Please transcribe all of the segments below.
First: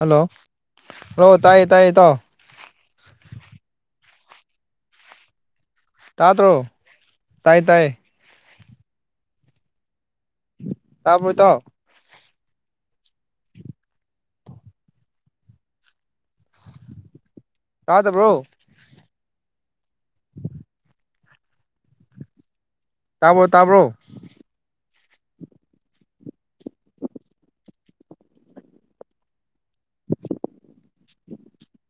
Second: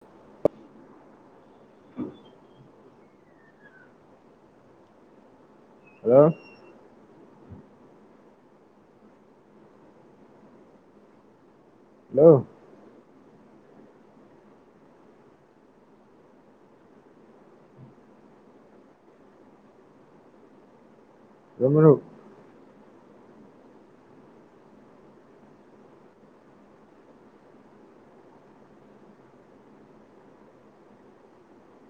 ꯍꯂꯥꯑ ꯍꯂꯥꯑ ꯇꯥꯏ ꯏꯇꯥꯑ ꯍꯂꯥꯑꯣ ꯇꯥ hello throw ꯇꯥꯏ ꯇꯥꯏ ꯇꯥꯕꯔꯣ ꯏꯇꯥꯑ [inaudible] ꯀꯥꯗꯕ꯭ꯔꯣ ꯔꯥꯃꯔꯨꯞ ꯇꯥꯕ꯭ꯔꯣ ꯇꯥꯕ꯭ꯔꯣ [inaudible]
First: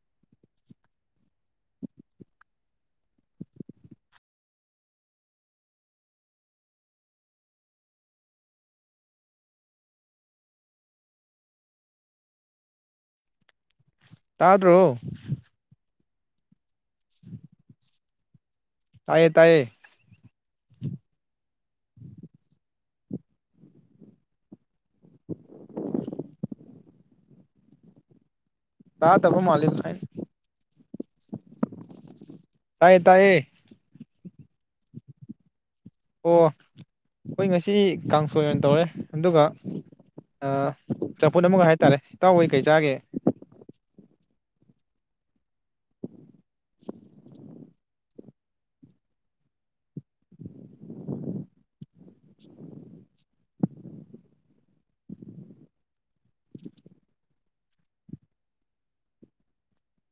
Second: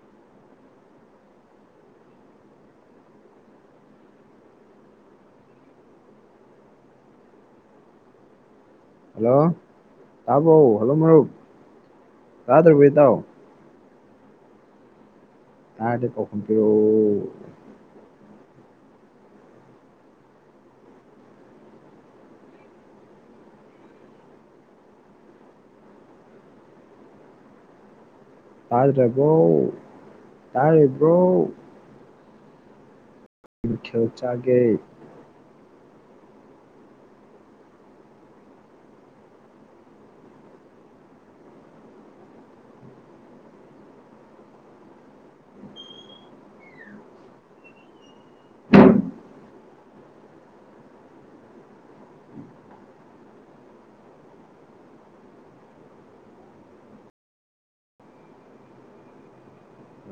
ꯍꯜꯂꯣ ꯇꯥꯕꯣ ꯍꯜꯂꯣ ꯃꯔꯨꯞ ꯇꯥꯗꯕꯔꯣ ꯏꯇꯥ ꯇꯗ꯭ꯔꯣ ꯌꯥꯗꯤ ꯄꯥꯎ ꯈꯨꯝ ꯄꯤꯔꯛꯑ ꯇꯥꯏꯌꯦ ꯇꯥꯏꯌꯦ ꯇꯥꯗꯔꯔꯕꯣ ꯇꯥꯗꯕ ꯃꯥꯜꯂꯤ ꯇꯥꯔꯤꯕꯣ ꯇꯥꯏ ꯀꯔꯤ ꯃꯊꯦꯜ ꯆꯥꯒꯦ ꯑꯣ ꯑꯩꯈꯣꯏ ꯉꯁꯤ ꯀꯥꯡꯁꯣꯏ ꯑꯣꯏꯅ ꯇꯧꯔꯦ ꯑꯗꯨꯒ ꯆꯝꯐꯨꯠ ꯑꯃꯒ ꯍꯥꯏꯇꯥꯔꯦ ꯏꯇꯥꯎꯍꯣꯏ ꯀꯩ ꯆꯥꯒꯦ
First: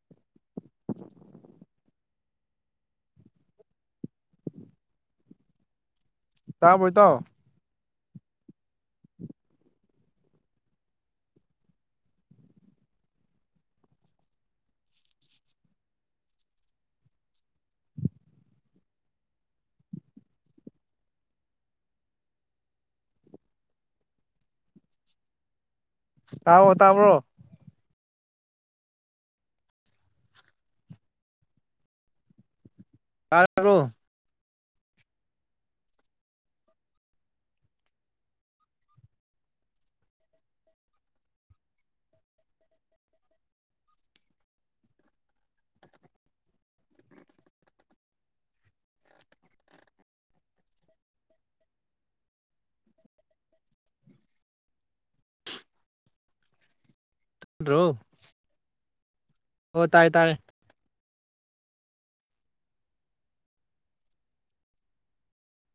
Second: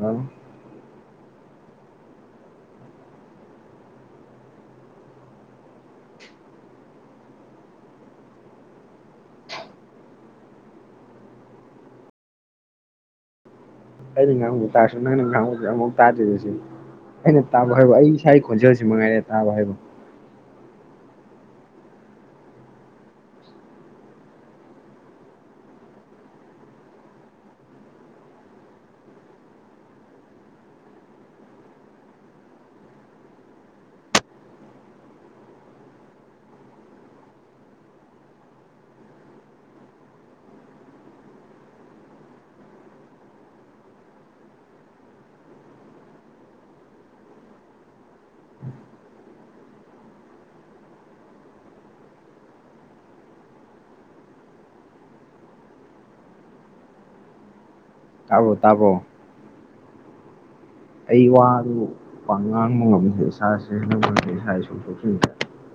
ꯍꯜꯂꯣ ꯇꯕꯔꯣ ꯏꯇꯥꯑ ꯑꯩꯅ ꯉꯥꯡꯕ ꯇꯥꯔꯁꯨ ꯅꯪꯅ ꯉꯥꯡꯕꯗ ꯑꯃꯨꯛ ꯇꯥꯗ꯭ꯔꯤꯕꯁꯤ ꯑꯩꯅ ꯇꯥꯕ ꯍꯥꯏꯕ ꯑꯩ ꯏꯁꯥꯒꯤ ꯈꯣꯟꯖꯦꯜꯁꯤ ꯃꯉꯥꯏꯔꯦ ꯇꯥꯕ ꯍꯥꯏꯕ ꯇꯕꯣ ꯇꯥꯕ꯭ꯔꯣ ꯇꯔꯕꯣ ꯊꯣ ꯇꯥꯕꯣ ꯇꯥꯕꯣ ꯑꯣ ꯇꯥꯔꯦ ꯇꯥꯔꯦ ꯑꯩ ꯋꯥꯗꯨ ꯋꯥ ꯉꯥꯡꯕ ꯉꯝꯃꯤꯗꯦ ꯏꯁꯥꯁꯦꯦ ꯏꯁꯥ ꯁꯣꯛꯊꯣꯛꯆꯁꯦ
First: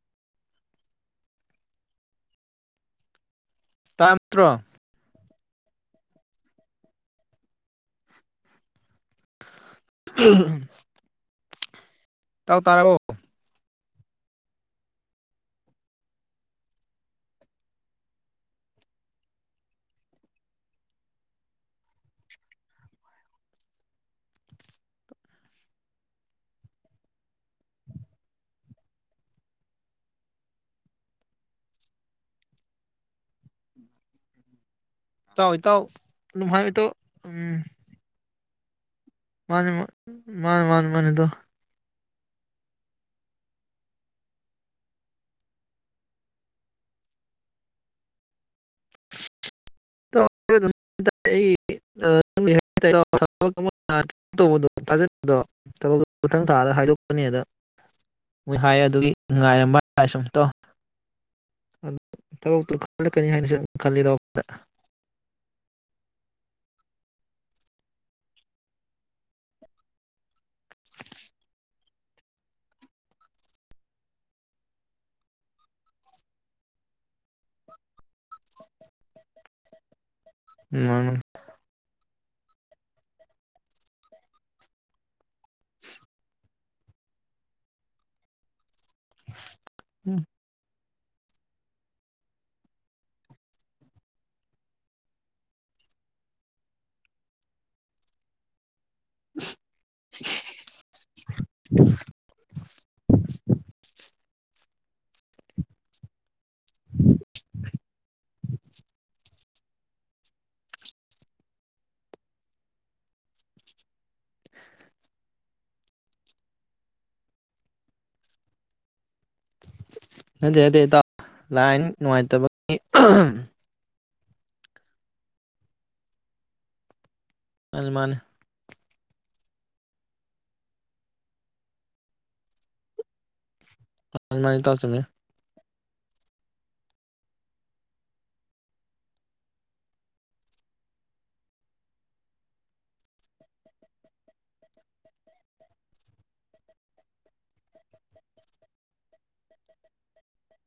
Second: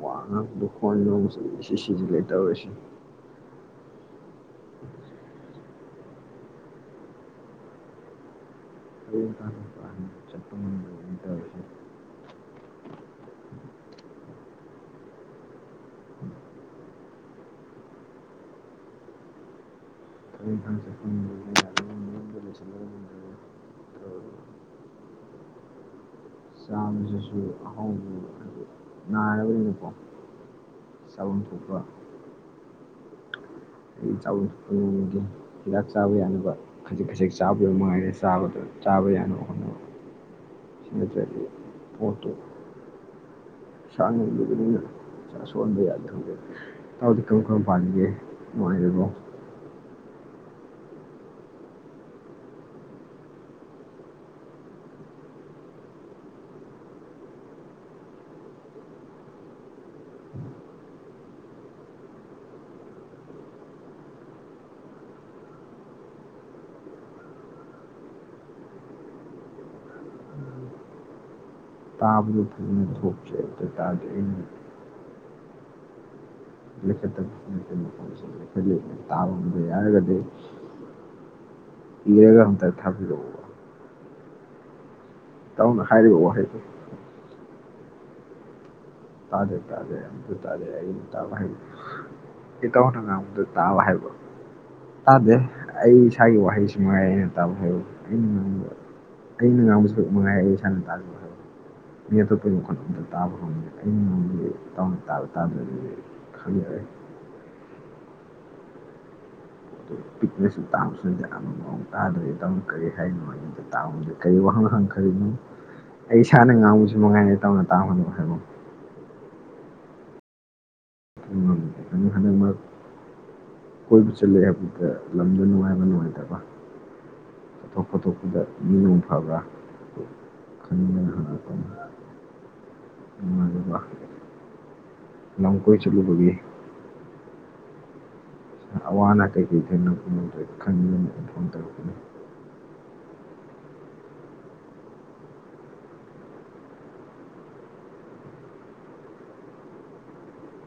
ꯋꯥ ꯉꯥꯡꯕꯗ ꯍꯣꯟꯕ ꯁꯤ ꯁꯤꯖꯤꯜꯂꯦ ꯇꯧꯔꯁꯤ ꯇꯥꯥꯔꯝ ꯇ꯭ꯔꯣ꯫ ꯍꯌꯦꯡ ꯇꯥꯟꯅ ꯆꯠꯄ ꯎꯨꯝꯍꯝ꯫ ꯉꯝꯗꯕꯅꯤ ꯇꯧꯔꯤꯁꯤ ꯇꯥꯎ ꯇꯥꯔꯕꯣ꯫ [unintelligible] ꯃꯌꯨꯝꯗ ꯂꯩꯁꯤꯜꯂꯒ ꯆꯥꯕꯁꯤꯁꯨ [unintelligible] ꯀꯣ ꯆꯥꯕꯝ ꯊꯣꯛꯄ ꯑꯩ ꯆꯥꯕꯝ [unintelligible] ꯃꯒꯤ ꯏꯇꯥꯎ ꯏꯇꯥꯎ ꯍꯤꯗꯥꯛ ꯆꯥꯕ ꯑꯗꯨꯝ ꯌꯥꯅꯕ ꯍꯥꯏꯌꯨ ꯏꯇꯥꯎ ꯈꯖꯤꯛ ꯈꯖꯤꯛ ꯎꯝ ꯆꯥꯕꯗꯨ ꯃꯉꯥꯏꯔꯦ ꯇꯥꯕꯗ꯫ ꯃꯥꯅꯦ ꯃꯥ ꯃꯥꯅꯦ ꯃꯥꯅꯦ ꯃꯥꯅꯦ ꯏꯇꯥꯎ꯫ ꯄꯣꯠꯇꯨ꯫ ꯁꯥꯟꯅꯔꯤꯕ [unintelligible] ꯅꯤꯅ ꯏꯁꯥꯁꯣꯛꯍꯟ ꯕ ꯌꯥꯗꯦ [unintelligible] ꯏꯇꯥꯎꯗꯤ ꯀꯔꯝ ꯀꯔꯝ ꯄꯥꯜꯂꯤꯒꯦ ꯅꯨꯡꯉꯥꯏꯔꯤꯕꯣ [inaudible] ꯊꯥꯕꯛꯇꯣ ꯃꯊꯪ ꯊꯥꯗ ꯍꯥꯏꯗꯣꯛꯀꯅꯤꯑꯗ ꯃꯣꯏꯍꯥꯏ ꯑꯗꯨꯒꯤ ꯉꯥꯏꯔꯝꯕ [unintelligible] ꯁꯨꯝ ꯏꯇꯥꯎ [unintelligible] ꯊꯥꯕꯛꯇꯨ ꯈꯟꯂꯛꯀꯥꯅꯤ ꯍꯥꯏꯕꯁꯦ ꯈꯟꯂꯤꯗ ꯋꯥꯈꯜꯗ꯫ ꯇꯥꯕꯗ [inaudible] ꯇꯥꯕ ꯉꯝꯕ ꯌꯥꯔꯒꯗꯤ ꯎꯨꯝ ꯃꯥꯟꯃꯥꯟ ꯂꯤꯡ ꯑꯝꯇ ꯊꯥꯕꯤꯔꯛꯑꯣꯕ ꯏꯇꯥꯎꯅ ꯍꯥꯏꯔꯤꯕ ꯋꯥꯍꯩꯗꯨ ꯇꯥꯗꯦ ꯇꯥꯗꯦ ꯑꯝꯐꯥꯎ ꯇꯥꯗꯦ ꯑꯩ ꯍꯥꯏꯕ ꯏꯇꯥꯎꯅ ꯉꯥꯡꯕꯗ ꯇꯥꯕ ꯍꯥꯏꯕ ꯇꯥꯗꯦ ꯑꯩ ꯏꯁꯥꯒꯤ ꯋꯥꯍꯩꯁꯤꯃꯥꯏ ꯑꯩꯅ ꯇꯥꯕ ꯍꯥꯏꯕ ꯑꯩꯅ ꯉꯥꯡꯕ ꯑꯩꯅ ꯉꯥꯡꯕ ꯁꯔꯨꯛ ꯃꯉꯥꯏ ꯑꯩ ꯏꯁꯥꯅ ꯇꯥꯖꯕꯕ ꯃꯤ ꯑꯇꯣꯞꯄꯒꯤ ꯃꯈꯣꯜ ꯑꯝꯇ ꯇꯥꯕ ꯉꯝꯗꯦ ꯑꯩ ꯅꯒꯤ ꯏꯇꯥꯎꯅ ꯇꯥꯕ ꯇꯥꯗ꯭ꯔꯗꯤ ꯈꯜꯂꯤ [inaudible] ꯑꯗꯨ ꯄꯤꯛꯅꯁꯨ ꯇꯥꯕꯁꯤꯗ ꯌꯥꯝꯅ ꯃꯑꯣꯡ ꯇꯥꯗ꯭ꯔꯗꯤ ꯏꯇꯥꯎꯅ ꯀꯔꯤ ꯍꯥꯏꯔꯤꯅꯣ ꯍꯥꯏꯗ ꯇꯥꯕꯗ ꯀꯔꯤ ꯋꯥꯍꯪ ꯍꯪꯈꯔꯤꯅꯣ ꯑꯩ ꯏꯁꯥꯅ ꯉꯥꯡꯕꯁꯨ ꯃꯅꯨꯡꯉꯥꯏꯅ ꯇꯧꯅ ꯇꯥꯕꯅꯣ ꯍꯥꯏꯕ ꯅꯪꯒꯤ ꯑꯗꯦ ꯇ ꯉꯝꯗꯦ ꯂꯥꯏꯟ ꯅꯪ ꯍꯟꯗꯛ ꯃꯔꯛ ꯅꯨꯡꯉꯥꯏꯇꯕꯒꯤ ꯑꯍꯝ ꯀꯣꯏꯕ ꯆꯠꯂꯦ ꯑꯗꯨꯒ ꯂꯝꯗꯣ ꯅꯨꯡꯉꯥꯏꯕ ꯅꯨꯡꯉꯥꯏꯇꯕ ꯐꯊꯣꯛ ꯃꯥꯅꯤ ꯃꯥꯅꯤ ꯐꯊꯣꯛꯄꯗ ꯑꯐꯕ꯭ꯔꯥ ꯈꯪꯅꯤꯡꯗꯅ ꯍꯪꯉꯛꯄꯅꯤ ꯅꯨꯡꯉꯥꯏꯖꯕ ꯃꯥꯏ-ꯇ-ꯇꯥꯛꯆꯅꯤ ꯀꯣꯏ ꯆꯠꯂꯨꯕꯒꯤ ꯑꯋꯥ ꯑꯅꯥ ꯀꯩꯀꯩ ꯊꯦꯡꯅꯔꯛꯄꯅꯣꯗꯨ ꯈꯪꯅꯤꯡꯗꯅ ꯇꯧꯔꯛꯄꯅꯤ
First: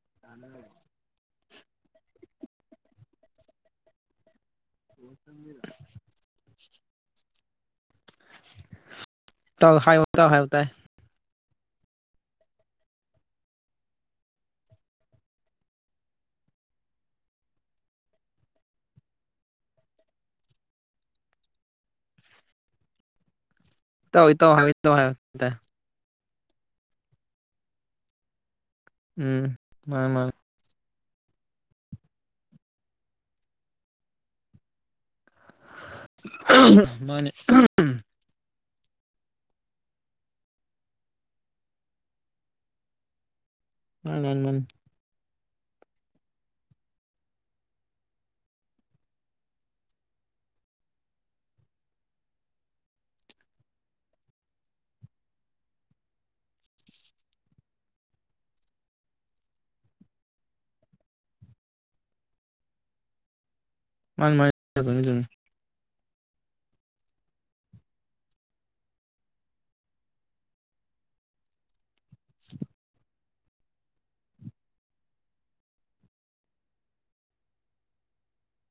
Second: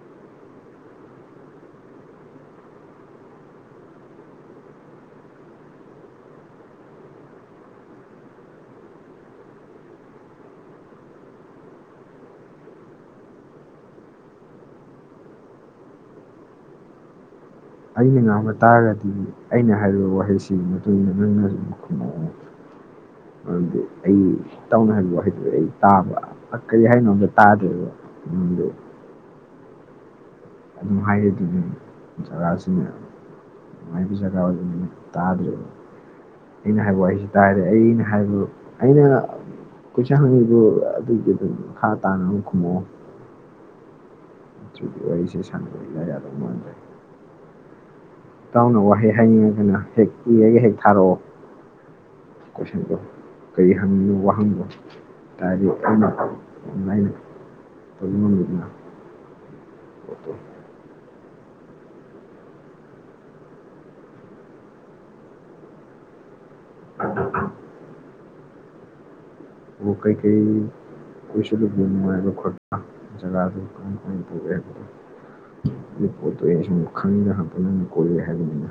[unintelligible] [unintelligible] ꯢꯇꯥꯎ ꯍꯥꯏ ꯢꯇꯥꯎ ꯍꯥꯏ ꯇꯥꯏ ꯑꯩꯅ ꯉꯥꯡꯕ ꯇꯥꯔꯒꯗꯤ ꯑꯩꯅ ꯍꯥꯏꯔꯤꯕ ꯋꯥꯍꯩꯁꯤꯒꯤ ꯃꯇꯨꯡ ꯏꯟꯅ ꯅꯪꯅꯁꯨ ꯈꯨꯝꯃꯛꯑꯣꯕ ꯃꯔꯝꯗꯤ ꯑꯩ ꯏꯇꯥꯎ ꯏꯇꯥꯎ ꯍꯥꯏꯌꯣ ꯏꯇꯥꯎꯅ ꯏꯇꯥꯎ ꯍꯥꯏꯌꯣ ꯍꯥꯏꯕ ꯋꯥꯍꯩꯗꯨꯗꯤ ꯇꯥꯏ ꯑꯩ ꯇꯥꯕ ꯀꯔꯤ ꯍꯥꯏꯅꯣ ꯑꯝꯇ ꯇꯥꯗ꯭ꯔꯦꯕ ꯎꯝ ꯃꯥꯅꯦ ꯃꯥꯅꯦ ꯑꯗꯨꯝ ꯍꯥꯏꯔꯤꯗꯨꯅꯤ ꯖꯒꯥꯁꯤꯅꯦ ꯅꯨꯡꯉꯥꯏꯕ ꯖꯒꯥ ꯑꯣꯏꯗ [unintelligible] ꯇꯥꯗ꯭ꯔꯦ ꯑꯩꯅ ꯍꯥꯏꯕ ꯋꯥꯍꯩꯁꯤ ꯃꯥꯅꯤ ꯇꯥꯔꯦ ꯑꯩꯅ ꯍꯥꯏꯕ ꯑꯩꯅ ꯀꯣꯏꯁꯟ ꯍꯪꯉꯤꯗꯨ ꯑꯗꯨꯒꯤ ꯑꯗꯨꯝ ꯃꯈꯥ ꯇꯥꯅ ꯑꯗꯨꯝ ꯈꯨꯝꯃꯛꯑꯣ [unintelligible] ꯏ ꯁꯥꯟꯅꯕꯗꯣ ꯏꯌꯥ ꯌꯥꯗꯧ ꯃꯥꯟꯗ꯭ꯔꯦ꯫ ꯏꯇꯥꯎꯅ ꯋꯥꯍꯩ ꯍꯥꯏꯅꯤꯡꯉꯒꯅ ꯍꯦꯛ ꯏꯔꯒ ꯍꯦꯛ ꯊꯥꯔꯛꯑꯣ ꯀꯣꯏꯁꯟꯗꯣ ꯀꯔꯤ ꯍꯪ [unintelligible] ꯅꯣ ꯋꯥꯍꯪꯗꯣ ꯍꯥꯏꯇꯥꯔꯗꯤ ꯑꯩꯅ ꯌꯥꯝ ꯂꯥꯏꯅ ꯇꯧꯕ ꯉꯝꯃꯤꯗꯅ꯫ ꯃꯥꯅꯤ [unintelligible] [inaudible] ꯑꯣ ꯀꯩꯀꯩ ꯀꯣꯏꯁꯤꯂꯨꯒꯦ ꯅꯨꯡꯉꯥꯏꯕ ꯈꯣꯠꯄ ꯖꯒꯥꯗꯨ ꯀꯃꯥꯏ ꯀꯃꯥꯏ ꯇꯧꯋꯦ ꯍꯥꯏꯕꯗꯣ ꯑꯗꯨ ꯄꯣꯠꯇꯣ ꯑꯩꯅ ꯁꯨꯝ [unintelligible] ꯍꯥꯏꯕꯅꯤꯅ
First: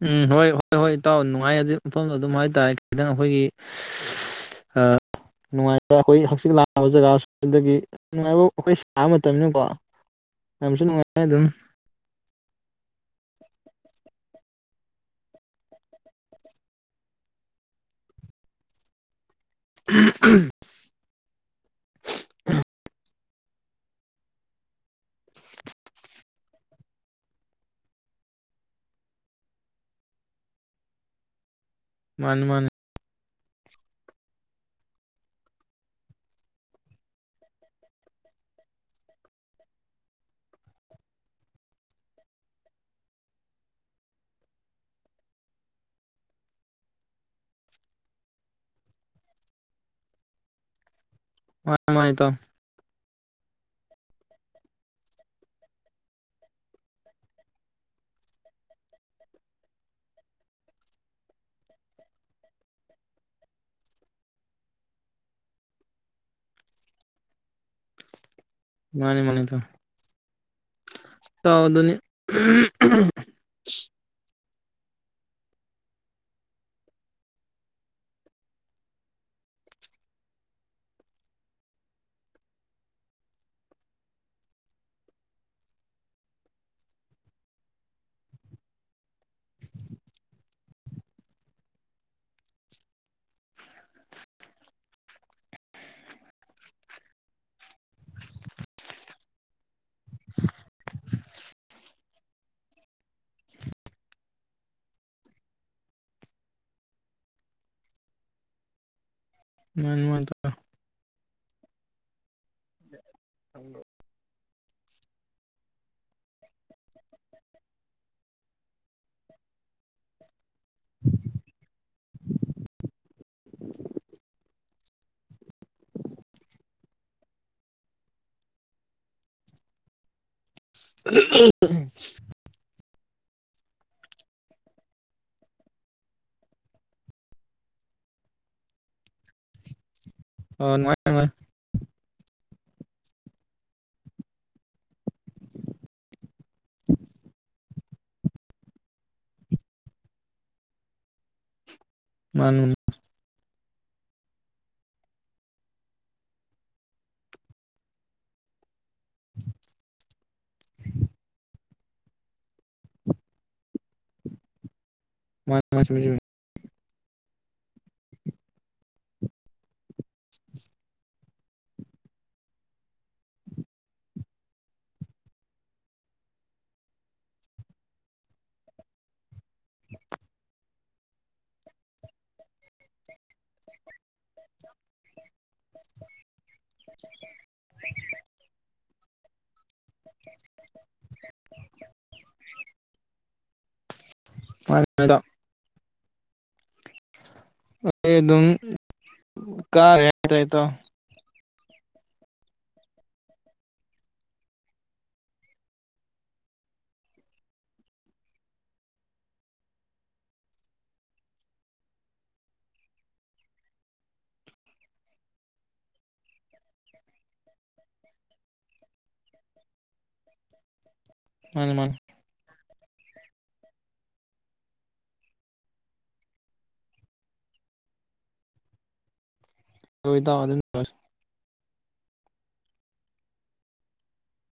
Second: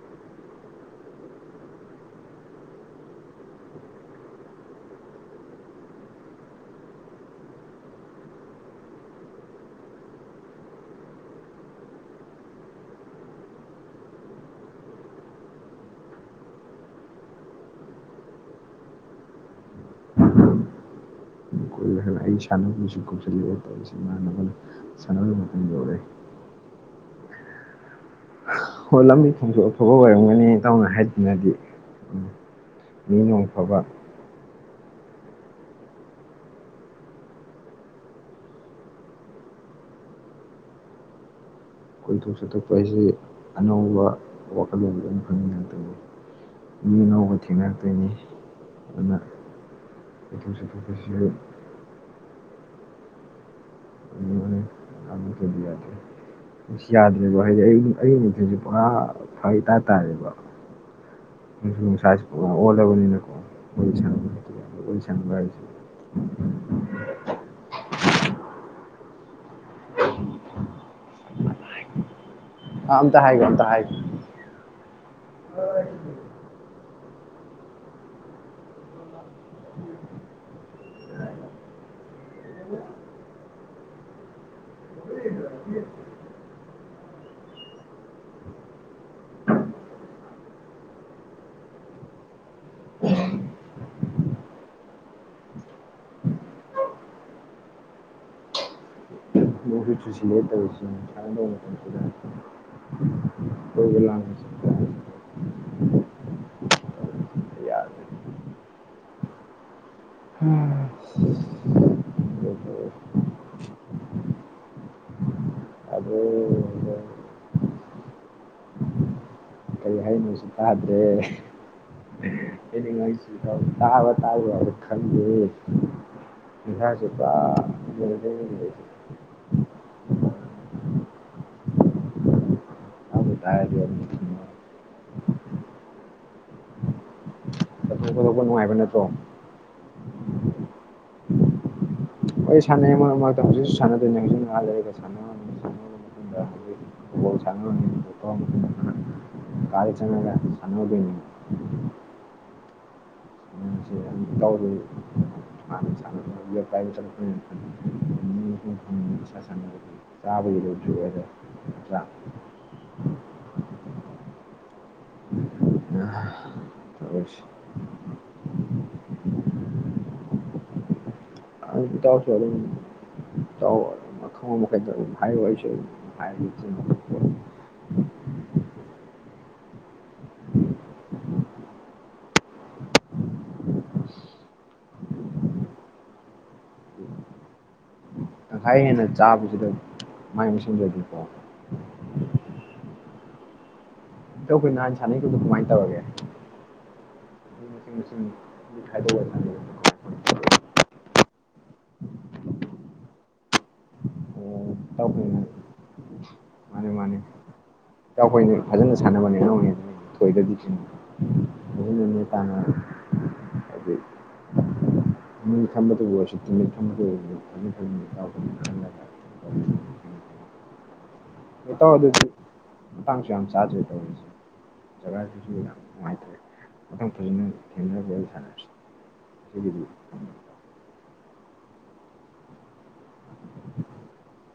ꯎꯝ ꯍꯣꯏ ꯍꯣꯏ ꯍꯣꯏ ꯏꯇꯥꯎ ꯅꯨꯡꯉꯥꯏ ꯑꯗꯨ ꯃꯐꯝꯗꯣ ꯑꯗꯨꯝ ꯍꯥꯏꯇꯥꯔꯦ ꯈꯤꯇꯪ ꯑꯩꯈꯣꯏꯒꯤ ꯅꯨꯡꯉꯥꯏꯕ ꯑꯩꯈꯣꯏ ꯍꯛꯆꯤ ꯂꯥꯛꯕ ꯖꯒꯥ ꯑꯗꯨꯗꯒꯤ ꯅꯨꯡꯉꯥꯏꯕ ꯑꯩꯈꯣꯏ ꯁꯥꯕ ꯃꯇꯝꯅꯤꯅꯀꯣ ꯌꯥꯝꯁꯨ ꯅꯨꯡꯉꯥꯏ ꯑꯗꯨꯝ꯫ ꯀꯣꯏꯔꯨꯏ [unintelligible] ꯍꯥꯏꯕ ꯑꯩ ꯁꯥꯟꯅꯕꯁꯨ ꯀꯧꯁꯤꯜꯂꯦ ꯇꯧꯁꯤ ꯏꯃꯥꯅꯕꯅ ꯁꯥꯟꯅꯕ ꯃꯇꯝ ꯌꯧꯔꯦ꯫ ꯑꯣ ꯂꯝꯕꯤ ꯊꯣꯡꯗꯣ ꯑꯐꯕ ꯑꯣꯏꯔꯝꯒꯅꯤ ꯇꯧꯅ ꯍꯥꯏꯗꯅꯗꯤ꯫ ꯃꯥꯅꯤ ꯫ ꯕꯤ ꯅꯣꯡꯐꯕ꯫ ꯀꯣꯏꯊꯣꯛ ꯆꯠꯊꯣꯛꯄ ꯍꯥꯏꯁꯤ ꯑꯅꯧꯕ ꯋꯥꯈꯜꯂꯣꯟ ꯑꯗꯨꯝ ꯐꯪꯉꯤꯉꯥꯇꯥꯅꯤ ꯃꯤ ꯑꯅꯧꯕ ꯊꯦꯡꯅꯔꯛꯇꯣꯏꯅꯤ ꯑꯗꯨꯅ ꯀꯣꯏꯊꯣꯛ ꯆꯠꯊꯣꯛꯄꯁꯤ꯫ ꯃꯥꯅꯤ ꯃꯥꯅꯤ ꯇꯥꯎ꯫ [unintelligible] ꯗꯤ ꯌꯥꯗꯦ ꯑꯁ ꯌꯥꯗ꯭ꯔꯦ ꯍꯥꯏꯗꯤ ꯑꯩ ꯑꯌꯨꯒ ꯅꯨꯡꯊꯤꯟꯁꯨ ꯄꯨꯔꯥ ꯐꯛ ꯏꯇꯥꯇꯥꯥꯔꯦꯕ ꯅꯨꯡꯁꯨꯨ ꯅꯨꯡꯁꯥꯁꯨ ꯄꯨꯔꯥ ꯑꯣꯜꯂꯕꯅꯤꯅꯀꯣ ꯋꯥꯔꯤ ꯁ ꯋꯥꯔꯤ ꯁꯅꯕ ꯍꯥꯏꯁꯦ꯫ ꯃꯥꯅꯤ ꯃꯥꯅꯤ ꯏꯇꯥꯎ꯫ ꯥꯇꯥꯎ ꯑꯗꯨꯅꯤ꯫ ꯑꯥ ꯑꯇ ꯍꯥꯏꯒꯣ ꯑꯝꯇ ꯍꯥꯏ [unintelligible] [unintelligible] [unintelligible] [unintelligible] ꯌꯥꯗ꯭ꯔꯦ ꯃꯥꯅꯤ ꯃꯥꯅꯤ ꯇꯥꯎ꯫ [unintelligible] ꯑꯗꯣ ꯀꯔꯤ ꯍꯥꯏꯅꯣꯁꯨ ꯇꯥꯗ꯭ꯔꯦ꯫ ꯑꯩꯅ ꯉꯥꯡꯁꯤꯗ ꯇꯥꯕ ꯇꯥꯕ꯭ꯔꯥꯕ ꯈꯪꯗꯦ ꯏꯁꯥꯁꯨ ꯄꯥ [unintelligible] [unintelligible] ꯀꯗꯣꯛꯄ ꯅꯨꯡꯉꯥꯏꯕ ꯅꯠꯇ꯭ꯔꯣ꯫ ꯑꯣ ꯅꯉꯥꯏ ꯅꯨꯉꯥꯏ꯫ ꯑꯣꯏ ꯁꯥꯟꯅꯩ ꯃꯛꯃꯛꯇ ꯍꯧꯖꯤꯛꯁꯨ ꯁꯥꯅꯗꯣꯏꯅꯦ ꯍꯨꯖꯤꯛ ꯉꯥꯛ ꯂꯩꯔꯒ ꯁꯥꯅꯕ [unintelligible] [unintelligible] [unintelligible] [unintelligible] ꯃꯥꯅꯤ ꯑ꯫ [unintelligible] [unintelligible] [inaudible] [inaudible] ꯇꯪꯈꯥꯏ ꯍꯦꯟꯅ ꯆꯥꯕꯁꯤꯗ꯫ ꯃꯥꯏ ꯑꯃ ꯁꯦꯝꯖꯔꯗꯤꯀꯤ꯫ ꯑꯩꯈꯣꯏ ꯅꯍꯥꯟ ꯃꯥꯅꯤ ꯏꯇꯥꯎ ꯁꯥꯟꯅꯩꯗꯨꯗꯣ ꯀꯃꯥꯏꯅ ꯇꯧꯔꯒꯦ꯫ ꯃꯁꯤꯡ ꯑꯦ ꯃꯁꯤꯡ ꯑꯗꯨꯝ ꯈꯥꯏꯗꯣꯛꯑ ꯁꯥꯟꯅꯩ ꯀꯥꯔꯦ ꯇꯦꯇ [unintelligible] ꯇꯈꯅ ꯃꯥꯅꯤ ꯃꯥꯅꯤ ꯏꯇꯥꯎꯈꯣꯏꯅ ꯐꯖꯅ ꯁꯥꯟꯅꯕꯅꯦ ꯑꯉꯎꯅꯦ ꯊꯣꯏꯗꯗꯤ ꯊꯅ ꯐꯅ ꯇꯥꯅ ꯍꯥꯏꯗꯤ ꯅꯨꯃꯤꯠ ꯈꯝꯕꯗꯨꯕꯨ ꯑꯣꯏꯔꯁꯨ ꯇꯤꯃꯤꯠ ꯊꯝꯕꯗꯨꯕꯨ ꯑꯣꯏꯔ ꯐꯈ ꯃꯥꯅꯤ ꯑꯦꯠꯇꯥꯎ ꯃꯥꯅꯤ ꯑꯣꯏꯗꯗꯤ ꯃꯇꯥꯡꯁꯨ ꯌꯥꯝ ꯆꯥꯗ꯭ꯔꯦ ꯇꯧꯔꯤꯁꯦ ꯖꯒꯥꯁꯤꯁꯨ ꯌꯥꯝ ꯅꯨꯡꯉꯥꯏꯇ꯭ꯔꯦ ꯃꯥꯡ ꯐꯖꯅ ꯊꯦꯡꯅꯔ ꯁꯥꯟꯅꯔꯁꯤ ꯑꯣꯏꯣꯏ ꯊ ꯑꯗꯨ [unintelligible]